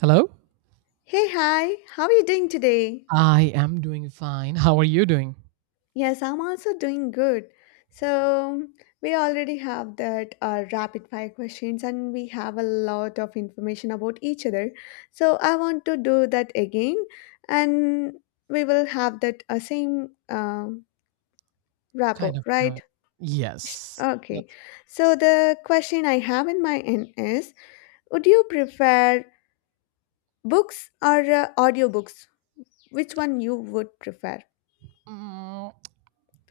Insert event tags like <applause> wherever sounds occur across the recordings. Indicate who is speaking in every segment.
Speaker 1: Hello?
Speaker 2: Hey, hi, how are you doing today?
Speaker 1: I am doing fine. How are you doing?
Speaker 2: Yes, I'm also doing good. So, we already have that rapid fire questions and we have a lot of information about each other. So, I want to do that again and we will have that same rapport,
Speaker 1: Kind of
Speaker 2: right?
Speaker 1: yes.
Speaker 2: Okay.
Speaker 1: Let's-
Speaker 2: So, the question I have in my end is would you prefer books or audiobooks? Which one you would prefer?
Speaker 1: Mm,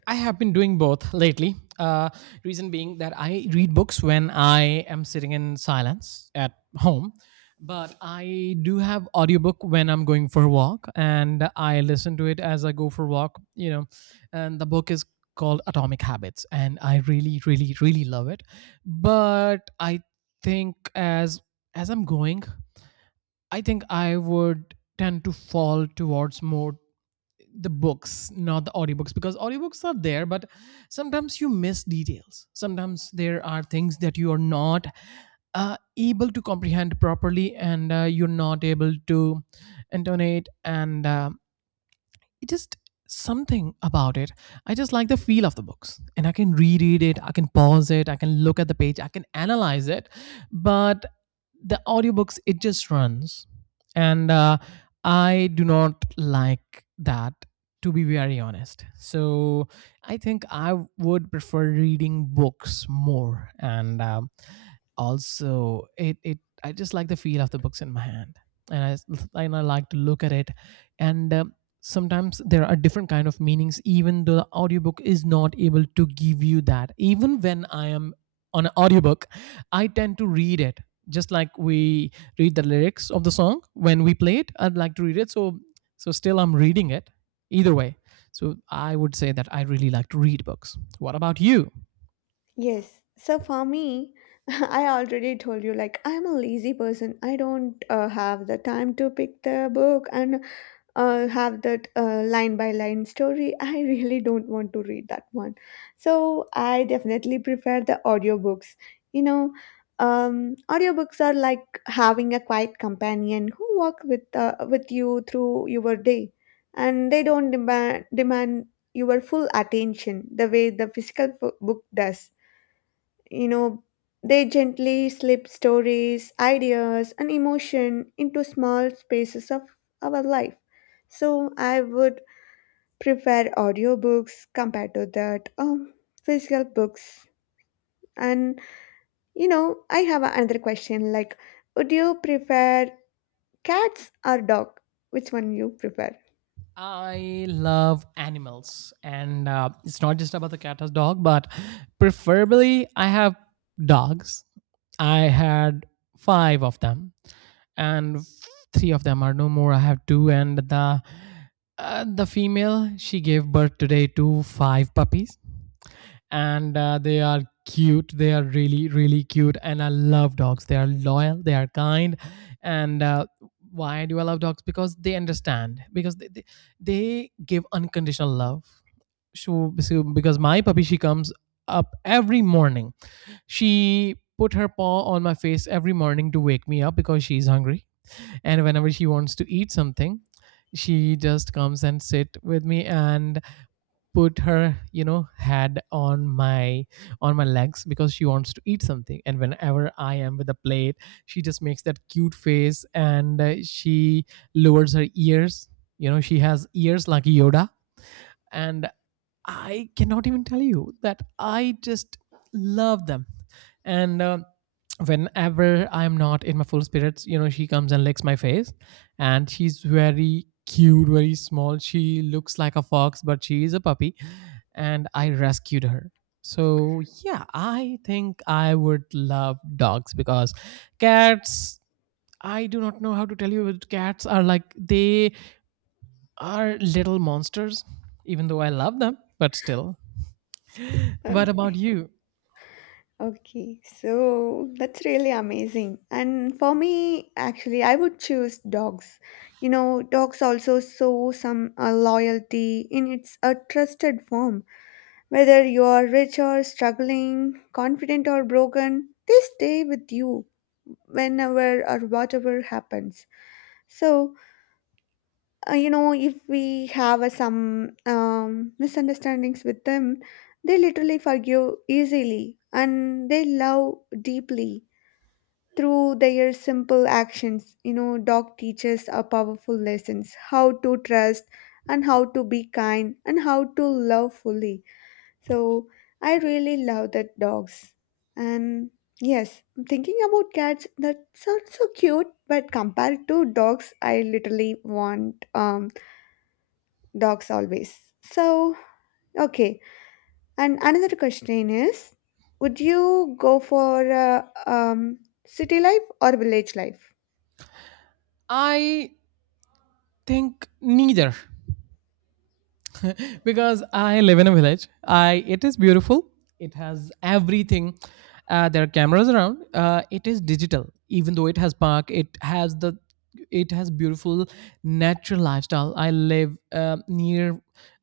Speaker 1: I have been doing both lately. Reason being that I read books when I am sitting in silence at home, but I do have audiobook when I'm going for a walk, and I listen to it as I go for a walk. You know, and the book is called Atomic Habits, and I really, really, really love it. But I think as as I'm going I think I would tend to fall towards more the books, not the audiobooks, because audiobooks are there, but sometimes you miss details. Sometimes there are things that you are not able to comprehend properly and you're not able to intonate. And it just something about it. I just like the feel of the books and I can reread it, I can pause it, I can look at the page, I can analyze it. But the audiobooks it just runs and I do not like that to be very honest so I think I would prefer reading books more and also, it I just like the feel of the books in my hand, and and I like to look at it. And sometimes there are different kind of meanings, even though the audiobook is not able to give you that. Even when I am on an audiobook, I tend to read it just like we read the lyrics of the song when we play it. I'd like to read it, so still I'm reading it. Either way, so I would say that I really like to read books. What about you?
Speaker 2: Yes. So for me, <laughs> I already told you, like, I'm a lazy person. I don't have the time to pick the book, and have that line by line story. <laughs> I really don't want to read that one. So I definitely prefer the audiobooks. You know, audiobooks are like having a quiet companion who walk with you through your day, and they don't demand your full attention the way the physical book does, you know, they gently slip stories, ideas, and emotion into small spaces of our life. So I would prefer audiobooks compared to that physical books. And you know, I have another question like, would you prefer cats or dog? Which one you prefer?
Speaker 1: I love animals, and it's not just about the cat as dog, but preferably I have dogs. I had five of them, and three of them are no more. I have two, and the female she gave birth today to five puppies, and they are cute, they are really, really cute, and I love dogs. They are loyal, they are kind, and why do I love dogs? Because they understand, because they give unconditional love. So because my puppy she comes up every morning, she put her paw on my face every morning to wake me up because she's hungry. And whenever she wants to eat something, she just comes and sit with me and put her, you know, head on my legs because she wants to eat something. And whenever I am with a plate, she just makes that cute face and she lowers her ears. You know, she has ears like Yoda. And I cannot even tell you that I just love them. And whenever I'm not in my full spirits, you know, she comes and licks my face. And she's very cute, very small, she looks like a fox, but she is a puppy, and I rescued her. So yeah, I think I would love dogs because cats, I do not know how to tell you, but cats are like they are little monsters, even though I love them, but still.
Speaker 2: Uh,
Speaker 1: What about you?
Speaker 2: Okay, so that's really amazing. And for me, actually, I would choose dogs. You know, dogs also show some loyalty in its a trusted form. Whether you are rich or struggling, confident or broken, they stay with you whenever or whatever happens. So, you know, if we have some misunderstandings with them, they literally forgive easily and they love deeply through their simple actions. You know, dog teaches a powerful lessons how to trust and how to be kind and how to love fully. So I really love that dogs. And yes, I'm thinking about cats that sounds so cute, but compared to dogs I literally want dogs always. So okay, and another question is would you go for uh, um city life or village life?
Speaker 1: I think neither because I live in a village. I it is beautiful, it has everything. There are cameras around, it is digital, even though it has park, it has the it has beautiful natural lifestyle. I live near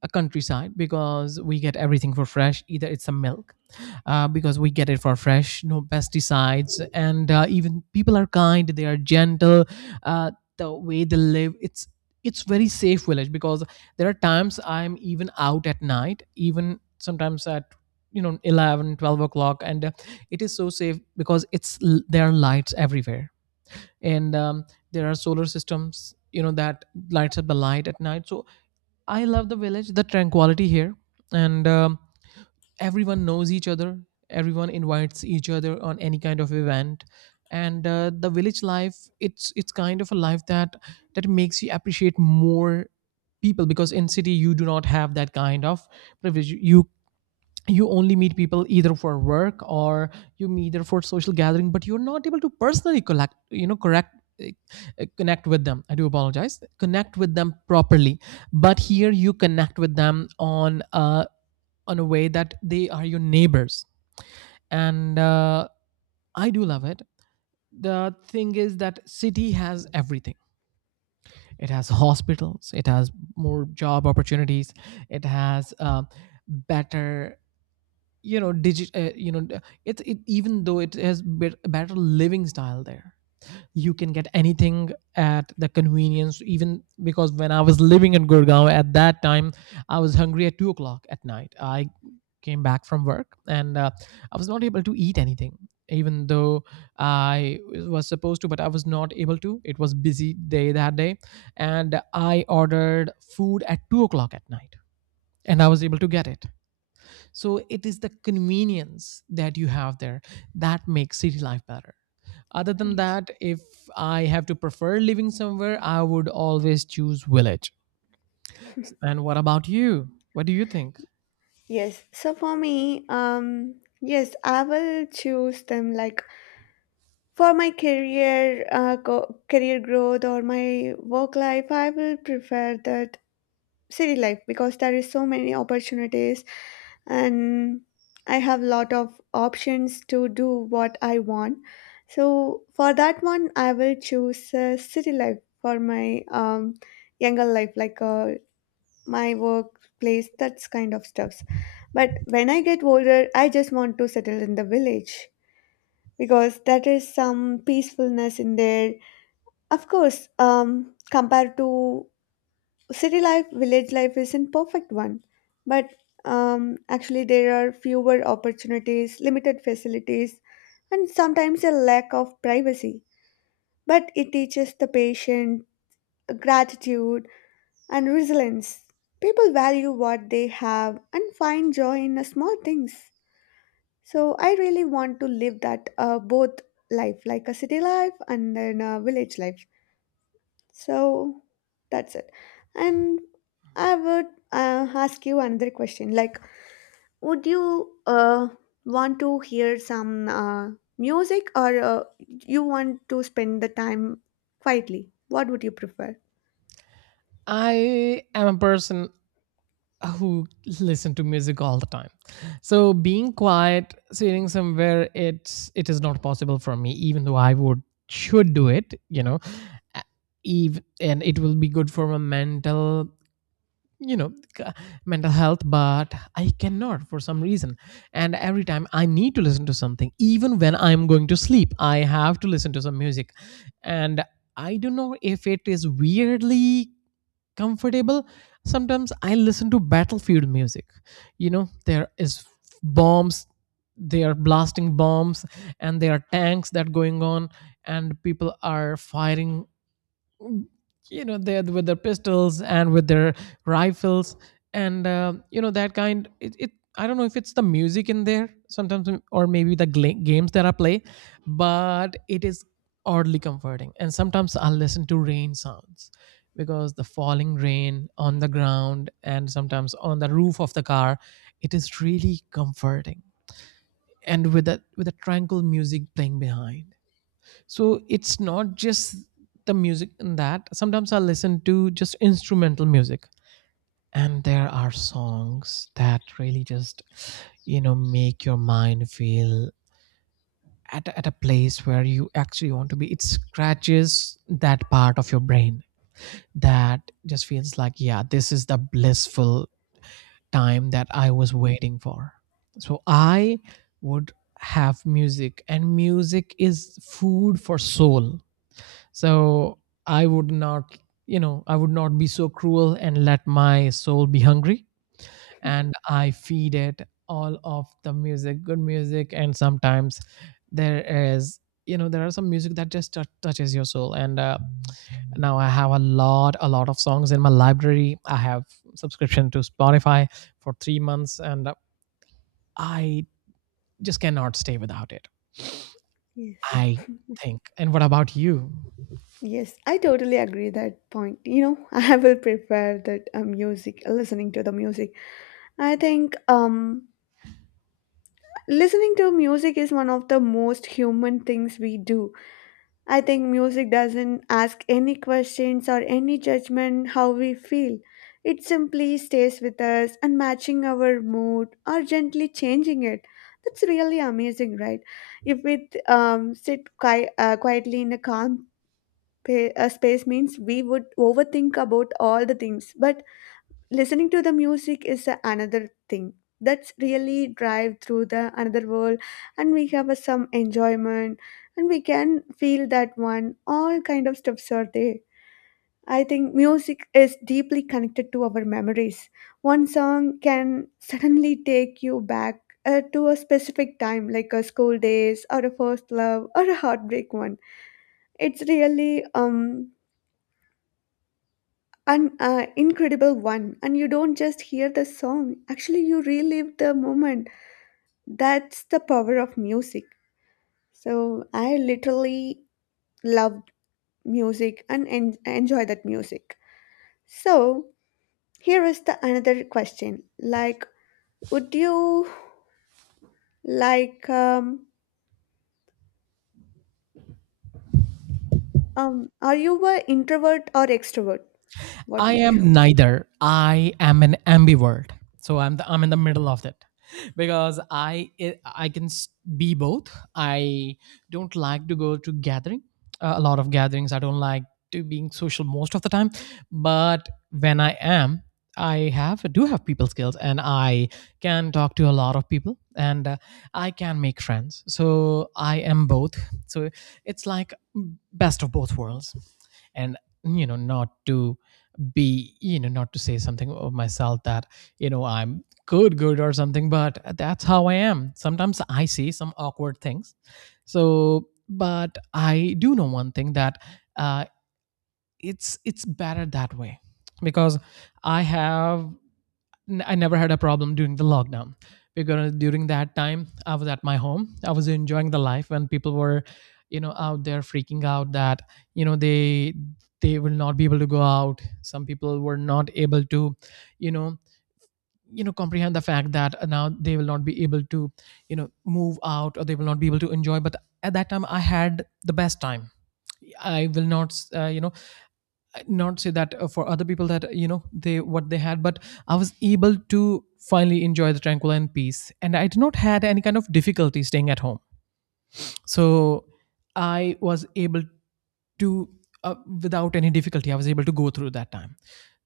Speaker 1: a countryside because we get everything for fresh, either it's a milk. Because we get it for fresh, no pesticides. And even people are kind, they are gentle. uh, the way they live, it's very safe village because there are times I'm even out at night, even sometimes at, you know, 11, 12 o'clock. And it is so safe because there are lights everywhere. And there are solar systems, you know, that lights up the light at night. So I love the village, the tranquility here. And everyone knows each other, everyone invites each other on any kind of event. And the village life, it's kind of a life that that makes you appreciate more people, because in city you do not have that kind of privilege. You only meet people either for work or you meet either for social gathering, but you're not able to personally collect, you know, correct uh, connect with them, I do apologize, connect with them properly. But here you connect with them on a way that they are your neighbors. And I do love it. The thing is that city has everything, it has hospitals, it has more job opportunities, it has better, you know, digit you know, it's it, even though it has bit better living style there, you can get anything at the convenience. Even because when I was living in Gurgaon, at that time I was hungry at 2 o'clock at night. I came back from work and I was not able to eat anything, even though I was supposed to, but I was not able to, it was busy day that day. And I ordered food at 2 o'clock at night, and I was able to get it. So it is the convenience that you have there that makes city life better. Other than
Speaker 2: Yes.
Speaker 1: that, if I have to prefer living somewhere, I would always choose village. And what about you? What do you think?
Speaker 2: Yes. So for me, yes, I will choose them like for my career, career growth or my work life. I will prefer that city life because there is so many opportunities, and I have lot of options to do what I want. So for that one, I will choose city life for my younger life, like my workplace, that's kind of stuffs. But when I get older, I just want to settle in the village because that is some peacefulness in there. Of course, compared to city life, village life isn't perfect one, but actually there are fewer opportunities, limited facilities, and sometimes a lack of privacy. But it teaches the patient, gratitude and resilience. People value what they have and find joy in the small things. So I really want to live that both life, like a city life and then a village life. So that's it. And I would ask you another question. Like, would you want to hear some music or you want to spend the time quietly? What would you prefer?
Speaker 1: I am a person who listen to music all the time. So being quiet, sitting somewhere, it's it is not possible for me, even though I would should do it, you know. Even and it will be good for my mental, you know, c- mental health, but I cannot, for some reason. And every time I need to listen to something, even when I'm going to sleep I have to listen to some music. And I don't know if it is weirdly comfortable. Sometimes I listen to battlefield music. You know, there is bombs, they are blasting bombs, and there are tanks that going on, and people are firing, you know, they with their pistols and with their rifles. And you know, that kind, it I don't know if it's the music in there sometimes, or maybe the games that I play. But it is oddly comforting. And sometimes I'll listen to rain sounds because the falling rain on the ground and sometimes on the roof of the car, it is really comforting. And with that, with a tranquil music playing behind. So it's not just the music in that. Sometimes I listen to just instrumental music. And there are songs that really just, you know, make your mind feel at, at a place where you actually want to be. It scratches that part of your brain that just feels like, yeah, this is the blissful time that I was waiting for. So I would have music, and music is food for soul. So I would not, you know, I would not be so cruel and let my soul be hungry. And I feed it all of the music, good music. And sometimes there is, you know, there are some music that just touches your soul. And now I have a lot of songs in my library. I have subscription to Spotify for 3 months, and I just cannot stay without it.
Speaker 2: Yes.
Speaker 1: I think. And what about you?
Speaker 2: Yes, I totally agree that point. You know, <laughs> I will prepare that music, listening to the music. I think listening to music is one of the most human things we do. I think music doesn't ask any questions or any judgment how we feel. It simply stays with us and matching our mood or gently changing it. That's really amazing, right? If we sit quietly in a calm space means we would overthink about all the things, but listening to the music is another thing that's really drive through the another world, and we have a some enjoyment, and we can feel that one all kind of stuffs are there. I think music is deeply connected to our memories. One song can suddenly take you back to a specific time like a school days or a first love or a heartbreak one. It's really an incredible one, and you don't just hear the song, actually you relive the moment. That's the power of music. So I literally love music and enjoy that music. So here is the another question like, would you like are you a introvert or extrovert? What
Speaker 1: I
Speaker 2: would
Speaker 1: am neither. I am an ambivert. So I'm the, I'm in the middle of that <laughs> because I be both. I don't like to go to gathering, a lot of gatherings. I don't like to being social most of the time, but when I am, I have do have people skills, and I can talk to a lot of people, and I can make friends. So I am both. So it's like best of both worlds. And you know, not to be, you know, not to say something of myself that, you know, I'm good or something. But that's how I am, sometimes I say some awkward things. So but I do know one thing that uh, it's better that way, because I have I never had a problem during the lockdown, because during that time I was at my home. I was enjoying the life when people were, you know, out there freaking out that, you know, they will not be able to go out. Some people were not able to, you know, you know comprehend the fact that now they will not be able to, you know, move out, or they will not be able to enjoy. But at that time I had the best time. I will not, not say that for other people that they what they had, but I was able to finally enjoy the tranquil and peace, and I did not had any kind of difficulty staying at home. So I was able to uh, without any difficulty I was able to go through that time.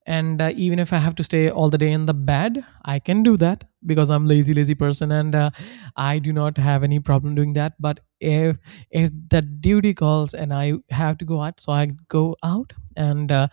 Speaker 1: And even if I have to stay all the day in the bed, I can do that because I'm lazy person, and I do not have any problem doing that. But if the duty calls and I have to go out, so I go out, and uh,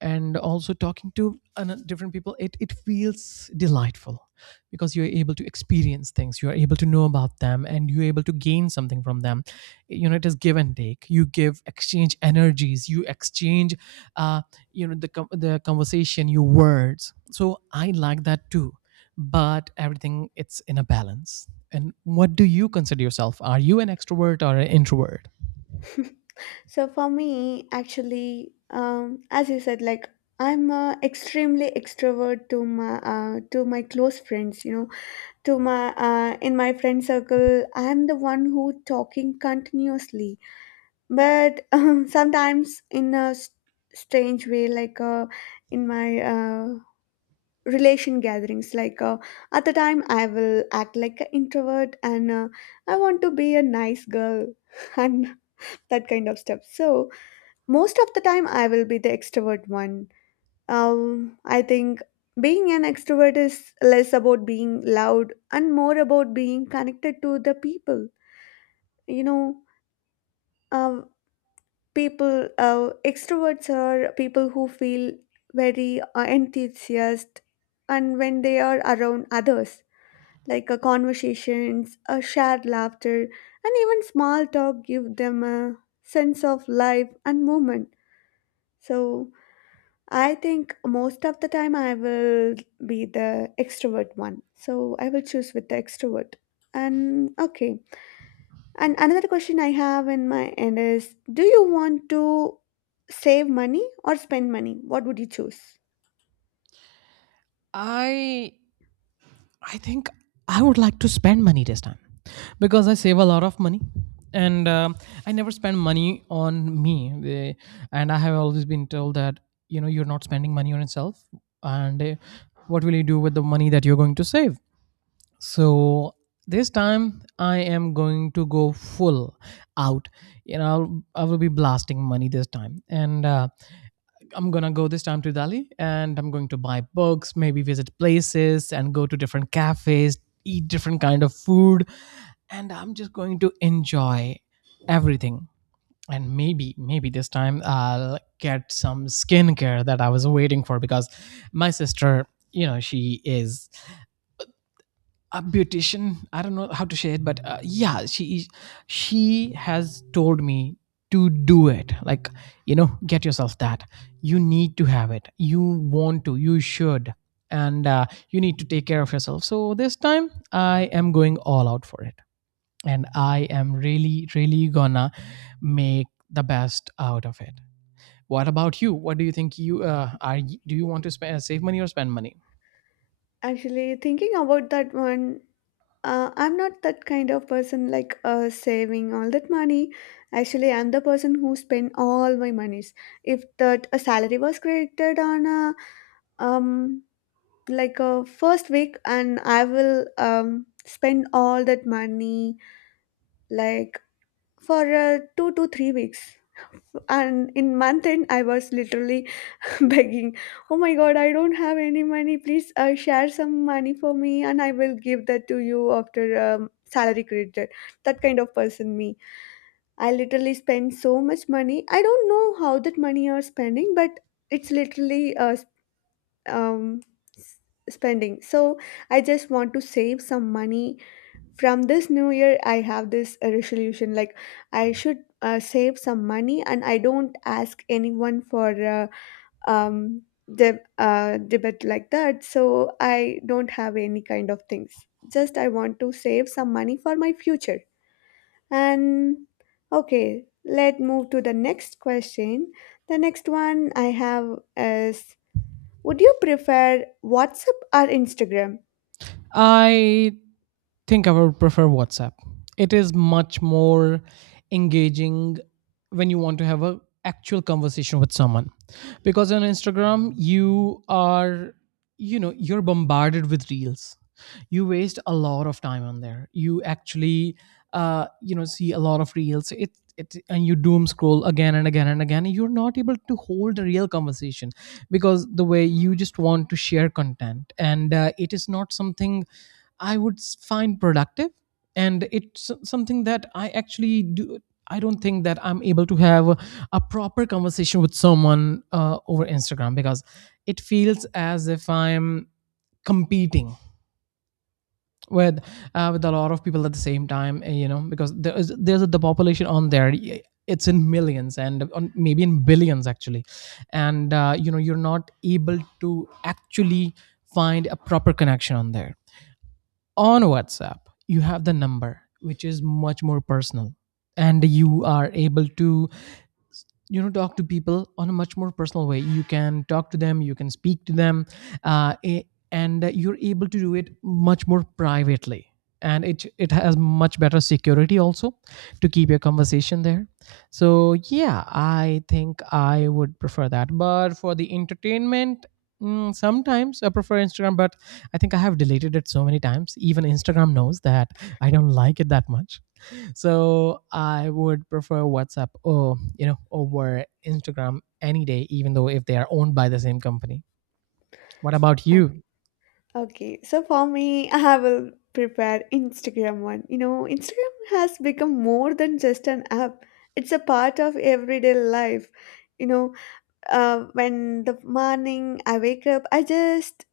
Speaker 1: and also talking to different people, it feels delightful because you're able to experience things, you're able to know about them, and you're able to gain something from them. It is give and take. You give, exchange energies, you exchange uh, the conversation, your words. So I like that too. But everything, it's in a balance. And what do you consider yourself? Are you an extrovert or an introvert?
Speaker 2: you? <laughs> So for me, actually, as you said, like I'm extremely extrovert to my close friends. You know, to my in my friend circle, I'm the one who talking continuously. But <laughs> sometimes in a strange way, like in my relation gatherings, like at the time I will act like an introvert and I want to be a nice girl <laughs> and that kind of stuff. So most of the time I will be the extrovert one. I think being an extrovert is less about being loud and more about being connected to the people. You know, um, people extroverts are people who feel very enthusiastic and when they are around others, like conversations, shared laughter and even small talk give them a sense of life and movement. So I think most of the time I will be the extrovert one. So I will choose with the extrovert. And okay. And another question I have in my end is do you want to save money or spend money? What would you choose?
Speaker 1: I I think I would like to spend money this time because I save a lot of money, and I never spend money on me. They, and I have always been told that you're not spending money on yourself, and what will you do with the money that you're going to save? So this time I am going to go full out. I will be blasting money this time, and I'm gonna go this time to Delhi, and I'm going to buy books, maybe visit places and go to different cafes, eat different kind of food, and I'm just going to enjoy everything. And maybe this time I'll get some skincare that I was waiting for because my sister, she is a beautician. I don't know how to say it, but yeah, she has told me to do it, like, get yourself that, you need to have it, you want to, you should. And you need to take care of yourself. So this time I am going all out for it, and I am really really gonna make the best out of it. What about you? What do you think? Do you want to spend, save money or spend money?
Speaker 2: Actually, thinking about that one, I'm not that kind of person like saving all that money. Actually, I'm the person who spend all my monies. If that a salary was created on a um like a first week, and I will spend all that money like for 2 to 3 weeks, and in month end I was literally <laughs> begging, oh my god I don't have any money, please share some money for me and I will give that to you after salary credited. That kind of person me. I literally spend so much money, I don't know how that money are spending, but it's literally um, s- spending. So I just want to save some money. From this new year, I have this resolution like I should save some money and I don't ask anyone for um, debit like that. So I don't have any kind of things. Just I want to save some money for my future. And okay, let's move to the next question. The next one I have is would you prefer WhatsApp or Instagram?
Speaker 1: I think I would prefer WhatsApp. It is much more engaging when you want to have a actual conversation with someone, because on Instagram you're bombarded with reels. You waste a lot of time on there. You actually see a lot of reels, it and you doom scroll again and again and again. You're not able to hold a real conversation because the way you just want to share content, and it is not something I would find productive. And it's something that I actually do. I don't think that I'm able to have a proper conversation with someone over Instagram, because it feels as if I'm competing with with a lot of people at the same time, because there's the population on there, it's in millions and maybe in billions actually. And you're not able to actually find a proper connection on there. On WhatsApp, you have the number, which is much more personal, and you are able to, talk to people on a much more personal way. You can talk to them, you can speak to them, uh, a- and you're able to do it much more privately, and it has much better security also, to keep your conversation there. So yeah, I think I would prefer that. But for the entertainment, sometimes I prefer Instagram. But I think I have deleted it so many times, even Instagram knows that I don't like it that much. So I would prefer WhatsApp or over Instagram any day, even though if they are owned by the same company. What about
Speaker 2: Uh,
Speaker 1: you?
Speaker 2: Okay, so for me, <laughs> I will prepare Instagram one. You know, Instagram has become more than just an app, it's a part of everyday life. You know, when the morning I wake up, I just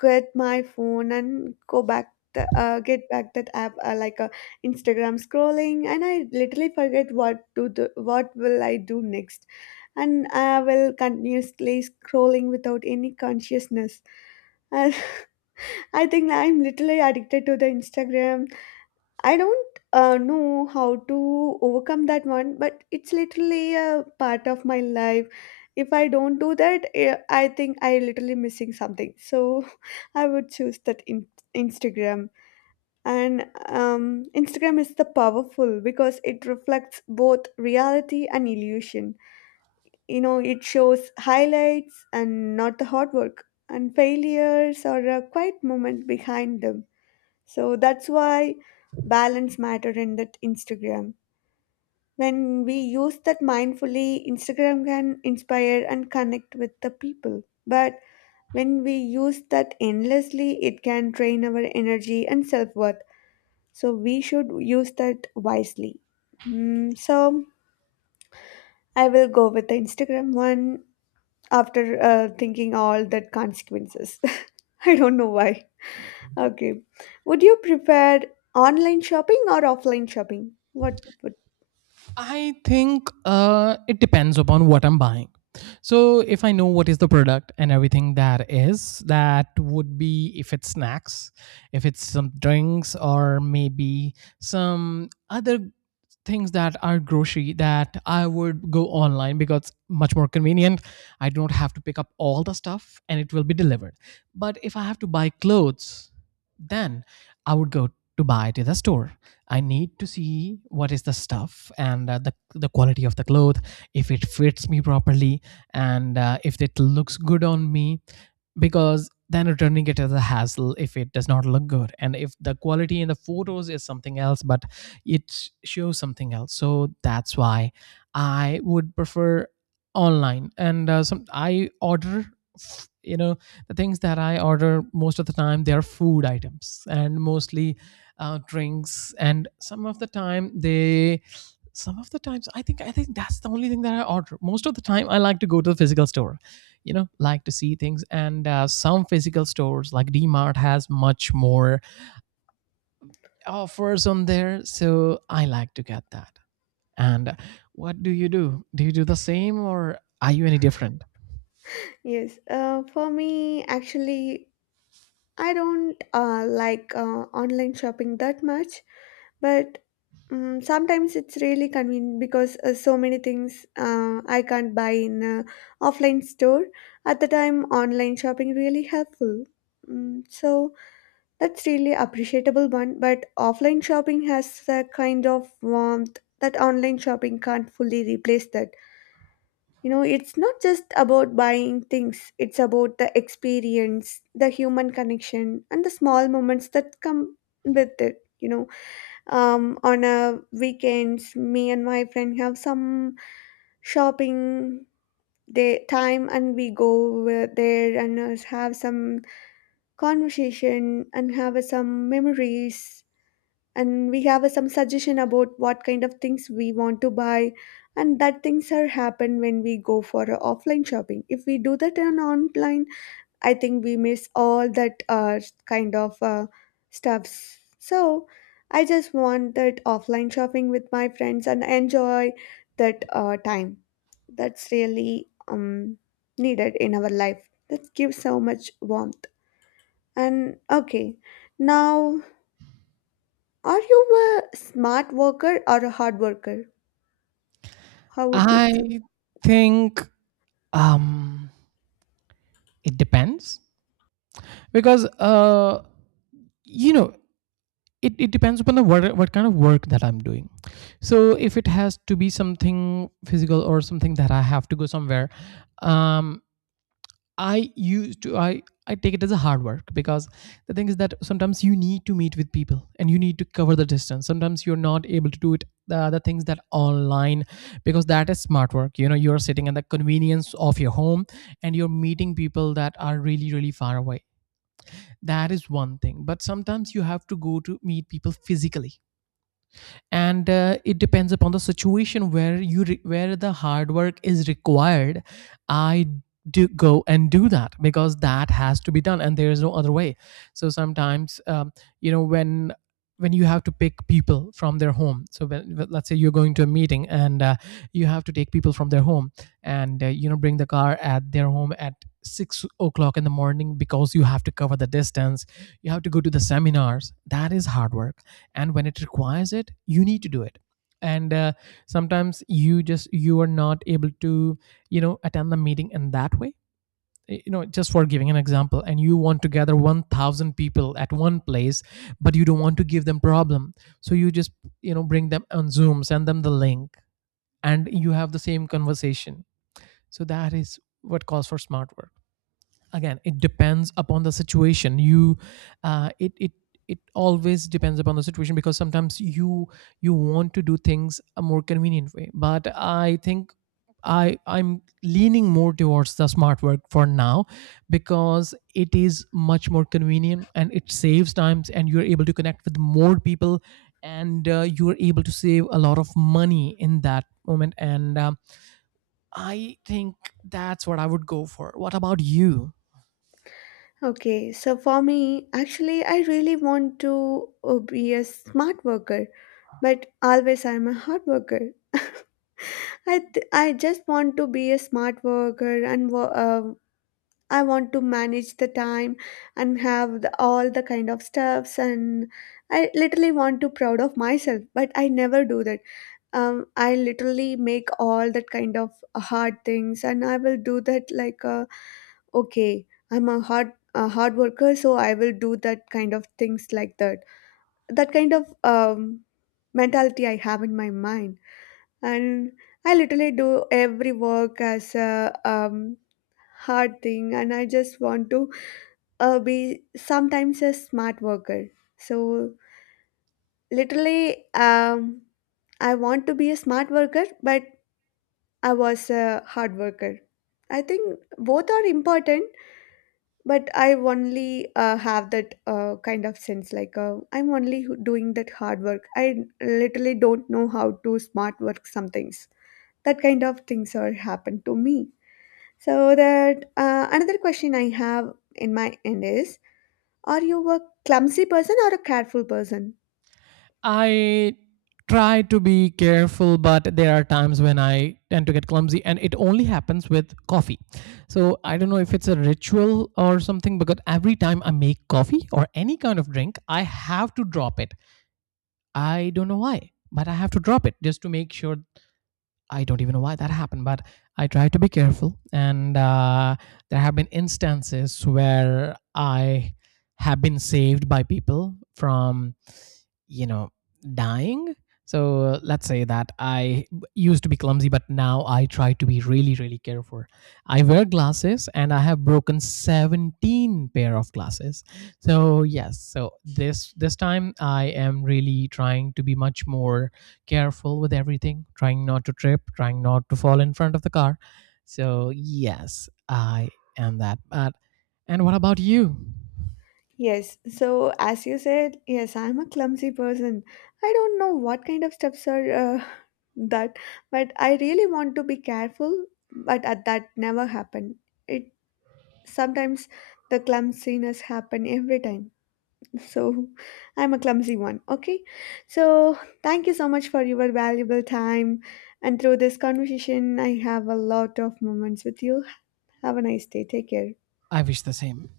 Speaker 2: get my phone and go back. The, get back that app like a Instagram scrolling, and I literally forget what to do, what will I do next, and I will continuously scrolling without any consciousness. And <laughs> I think I'm literally addicted to the Instagram. I don't know how to overcome that one, but it's literally a part of my life. If I don't do that, eh, I think I literally missing something. So <laughs> I would choose that Instagram. And Instagram is the powerful because it reflects both reality and illusion. You know, it shows highlights and not the hard work, and failures are a quiet moment behind them. So that's why balance matter in that Instagram. When we use that mindfully, Instagram can inspire and connect with the people, but when we use that endlessly, it can drain our energy and self-worth. So we should use that wisely. Mm, so I will go with the Instagram one after thinking all that consequences. <laughs> I don't know why. Okay. Would you prefer online shopping or offline shopping? What would?
Speaker 1: I think it depends upon what I'm buying. So if I know what is the product and everything, that is, that would be if it's snacks, if it's some drinks, or maybe some other things that are grocery, that I would go online because much more convenient. I don't have to pick up all the stuff and it will be delivered. But if I have to buy clothes, then I would go to buy it at the store. I need to see what is the stuff, and the quality of the cloth, if it fits me properly, and if it looks good on me, because then returning it is a hassle if it does not look good, and if the quality in the photos is something else but it shows something else. So that's why I would prefer online. And some I order, f- you know the things that I order most of the time, they are food items, and mostly drinks. And some of the times, I think that's the only thing that I order most of the time. I like to go to the physical store, like to see things. And some physical stores like D Mart has much more offers on there, so I like to get that. And what do you do? Do you do the same, or are you any different?
Speaker 2: Yes. For me, actually, I don't like online shopping that much, but sometimes it's really convenient because so many things I can't buy in a offline store. At the time, online shopping really helpful. Mm, so that's really appreciable one, but offline shopping has a kind of warmth that online shopping can't fully replace that. You know, it's not just about buying things, it's about the experience, the human connection, and the small moments that come with it. You know, on a weekends, me and my friend have some shopping day time, and we go there and have some conversation and have some memories, and we have a, some suggestion about what kind of things we want to buy, and that things are happen when we go for a offline shopping. If we do that on online, I think we miss all that kind of uh, stuffs. So I just want that offline shopping with my friends and enjoy that time. That's really needed in our life, that gives so much warmth. And okay, now, are you a smart worker or a hard worker? How would you choose?
Speaker 1: I think, um it depends, because you know it depends upon what kind of work that I'm doing. So if it has to be something physical or something that I have to go somewhere, um I used to I take it as a hard work, because the thing is that sometimes you need to meet with people and you need to cover the distance. Sometimes you're not able to do it, the other things that online, because that is smart work. You're sitting in the convenience of your home, and you're meeting people that are really really far away. That is one thing, but sometimes you have to go to meet people physically, and it depends upon the situation where where the hard work is required. I do go and do that, because that has to be done and there is no other way. So sometimes, when you have to pick people from their home, so let's say you're going to a meeting, and you have to take people from their home, and bring the car at their home at 6 o'clock in the morning, because you have to cover the distance, you have to go to the seminars, that is hard work. And when it requires it, you need to do it. And sometimes you just, you are not able to, attend the meeting in that way. Just for giving an example, and you want to gather 1000 people at one place but you don't want to give them problem, so you just bring them on Zoom, send them the link, and you have the same conversation. So that is what calls for smart work. Again, it depends upon the situation. You uh, it it it always depends upon the situation, because sometimes you want to do things a more convenient way. But I think I'm leaning more towards the smart work for now, because it is much more convenient and it saves times and you're able to connect with more people, and you're able to save a lot of money in that moment. And I think that's what I would go for. What about you?
Speaker 2: Okay, so for me, actually, I really want to be a smart worker, but always I'm a hard worker. <laughs> I just want to be a smart worker and I want to manage the time and have the, all the kind of stuffs, and I literally want to proud of myself, but I never do that. I literally make all that kind of hard things, and I will do that like okay, I'm a hard worker, so I will do that kind of things like that. That kind of mentality I have in my mind, and I literally do every work as a hard thing, and I just want to be sometimes a smart worker. So literally, I want to be a smart worker, but I was a hard worker. I think both are important, but I only have that kind of sense like I'm only doing that hard work. I literally don't know how to smart work some things. That kind of things are happen to me. So that another question I have in my end is: are you a clumsy person or a careful person?
Speaker 1: I try to be careful, but there are times when I tend to get clumsy, and it only happens with coffee. So I don't know if it's a ritual or something, because every time I make coffee or any kind of drink, I have to drop it. I don't know why, but I have to drop it just to make sure. I don't even know why that happened, but I try to be careful. And there have been instances where I have been saved by people from, you know dying. So let's say that I used to be clumsy, but now I try to be really really careful. I wear glasses and I have broken 17 pair of glasses. So yes, so this time I am really trying to be much more careful with everything, trying not to trip, trying not to fall in front of the car. So yes, I am that, but and what about you?
Speaker 2: Yes, so as you said, yes, I'm a clumsy person. I don't know what kind of steps are <laughs> that, but I really want to be careful, but at that never happened. It sometimes the clumsiness happen every time. So <laughs> I'm a clumsy one, okay? So thank you so much for your valuable time. And through this conversation, I have a lot of moments with you. Have a nice day. Take care.
Speaker 1: I wish the same.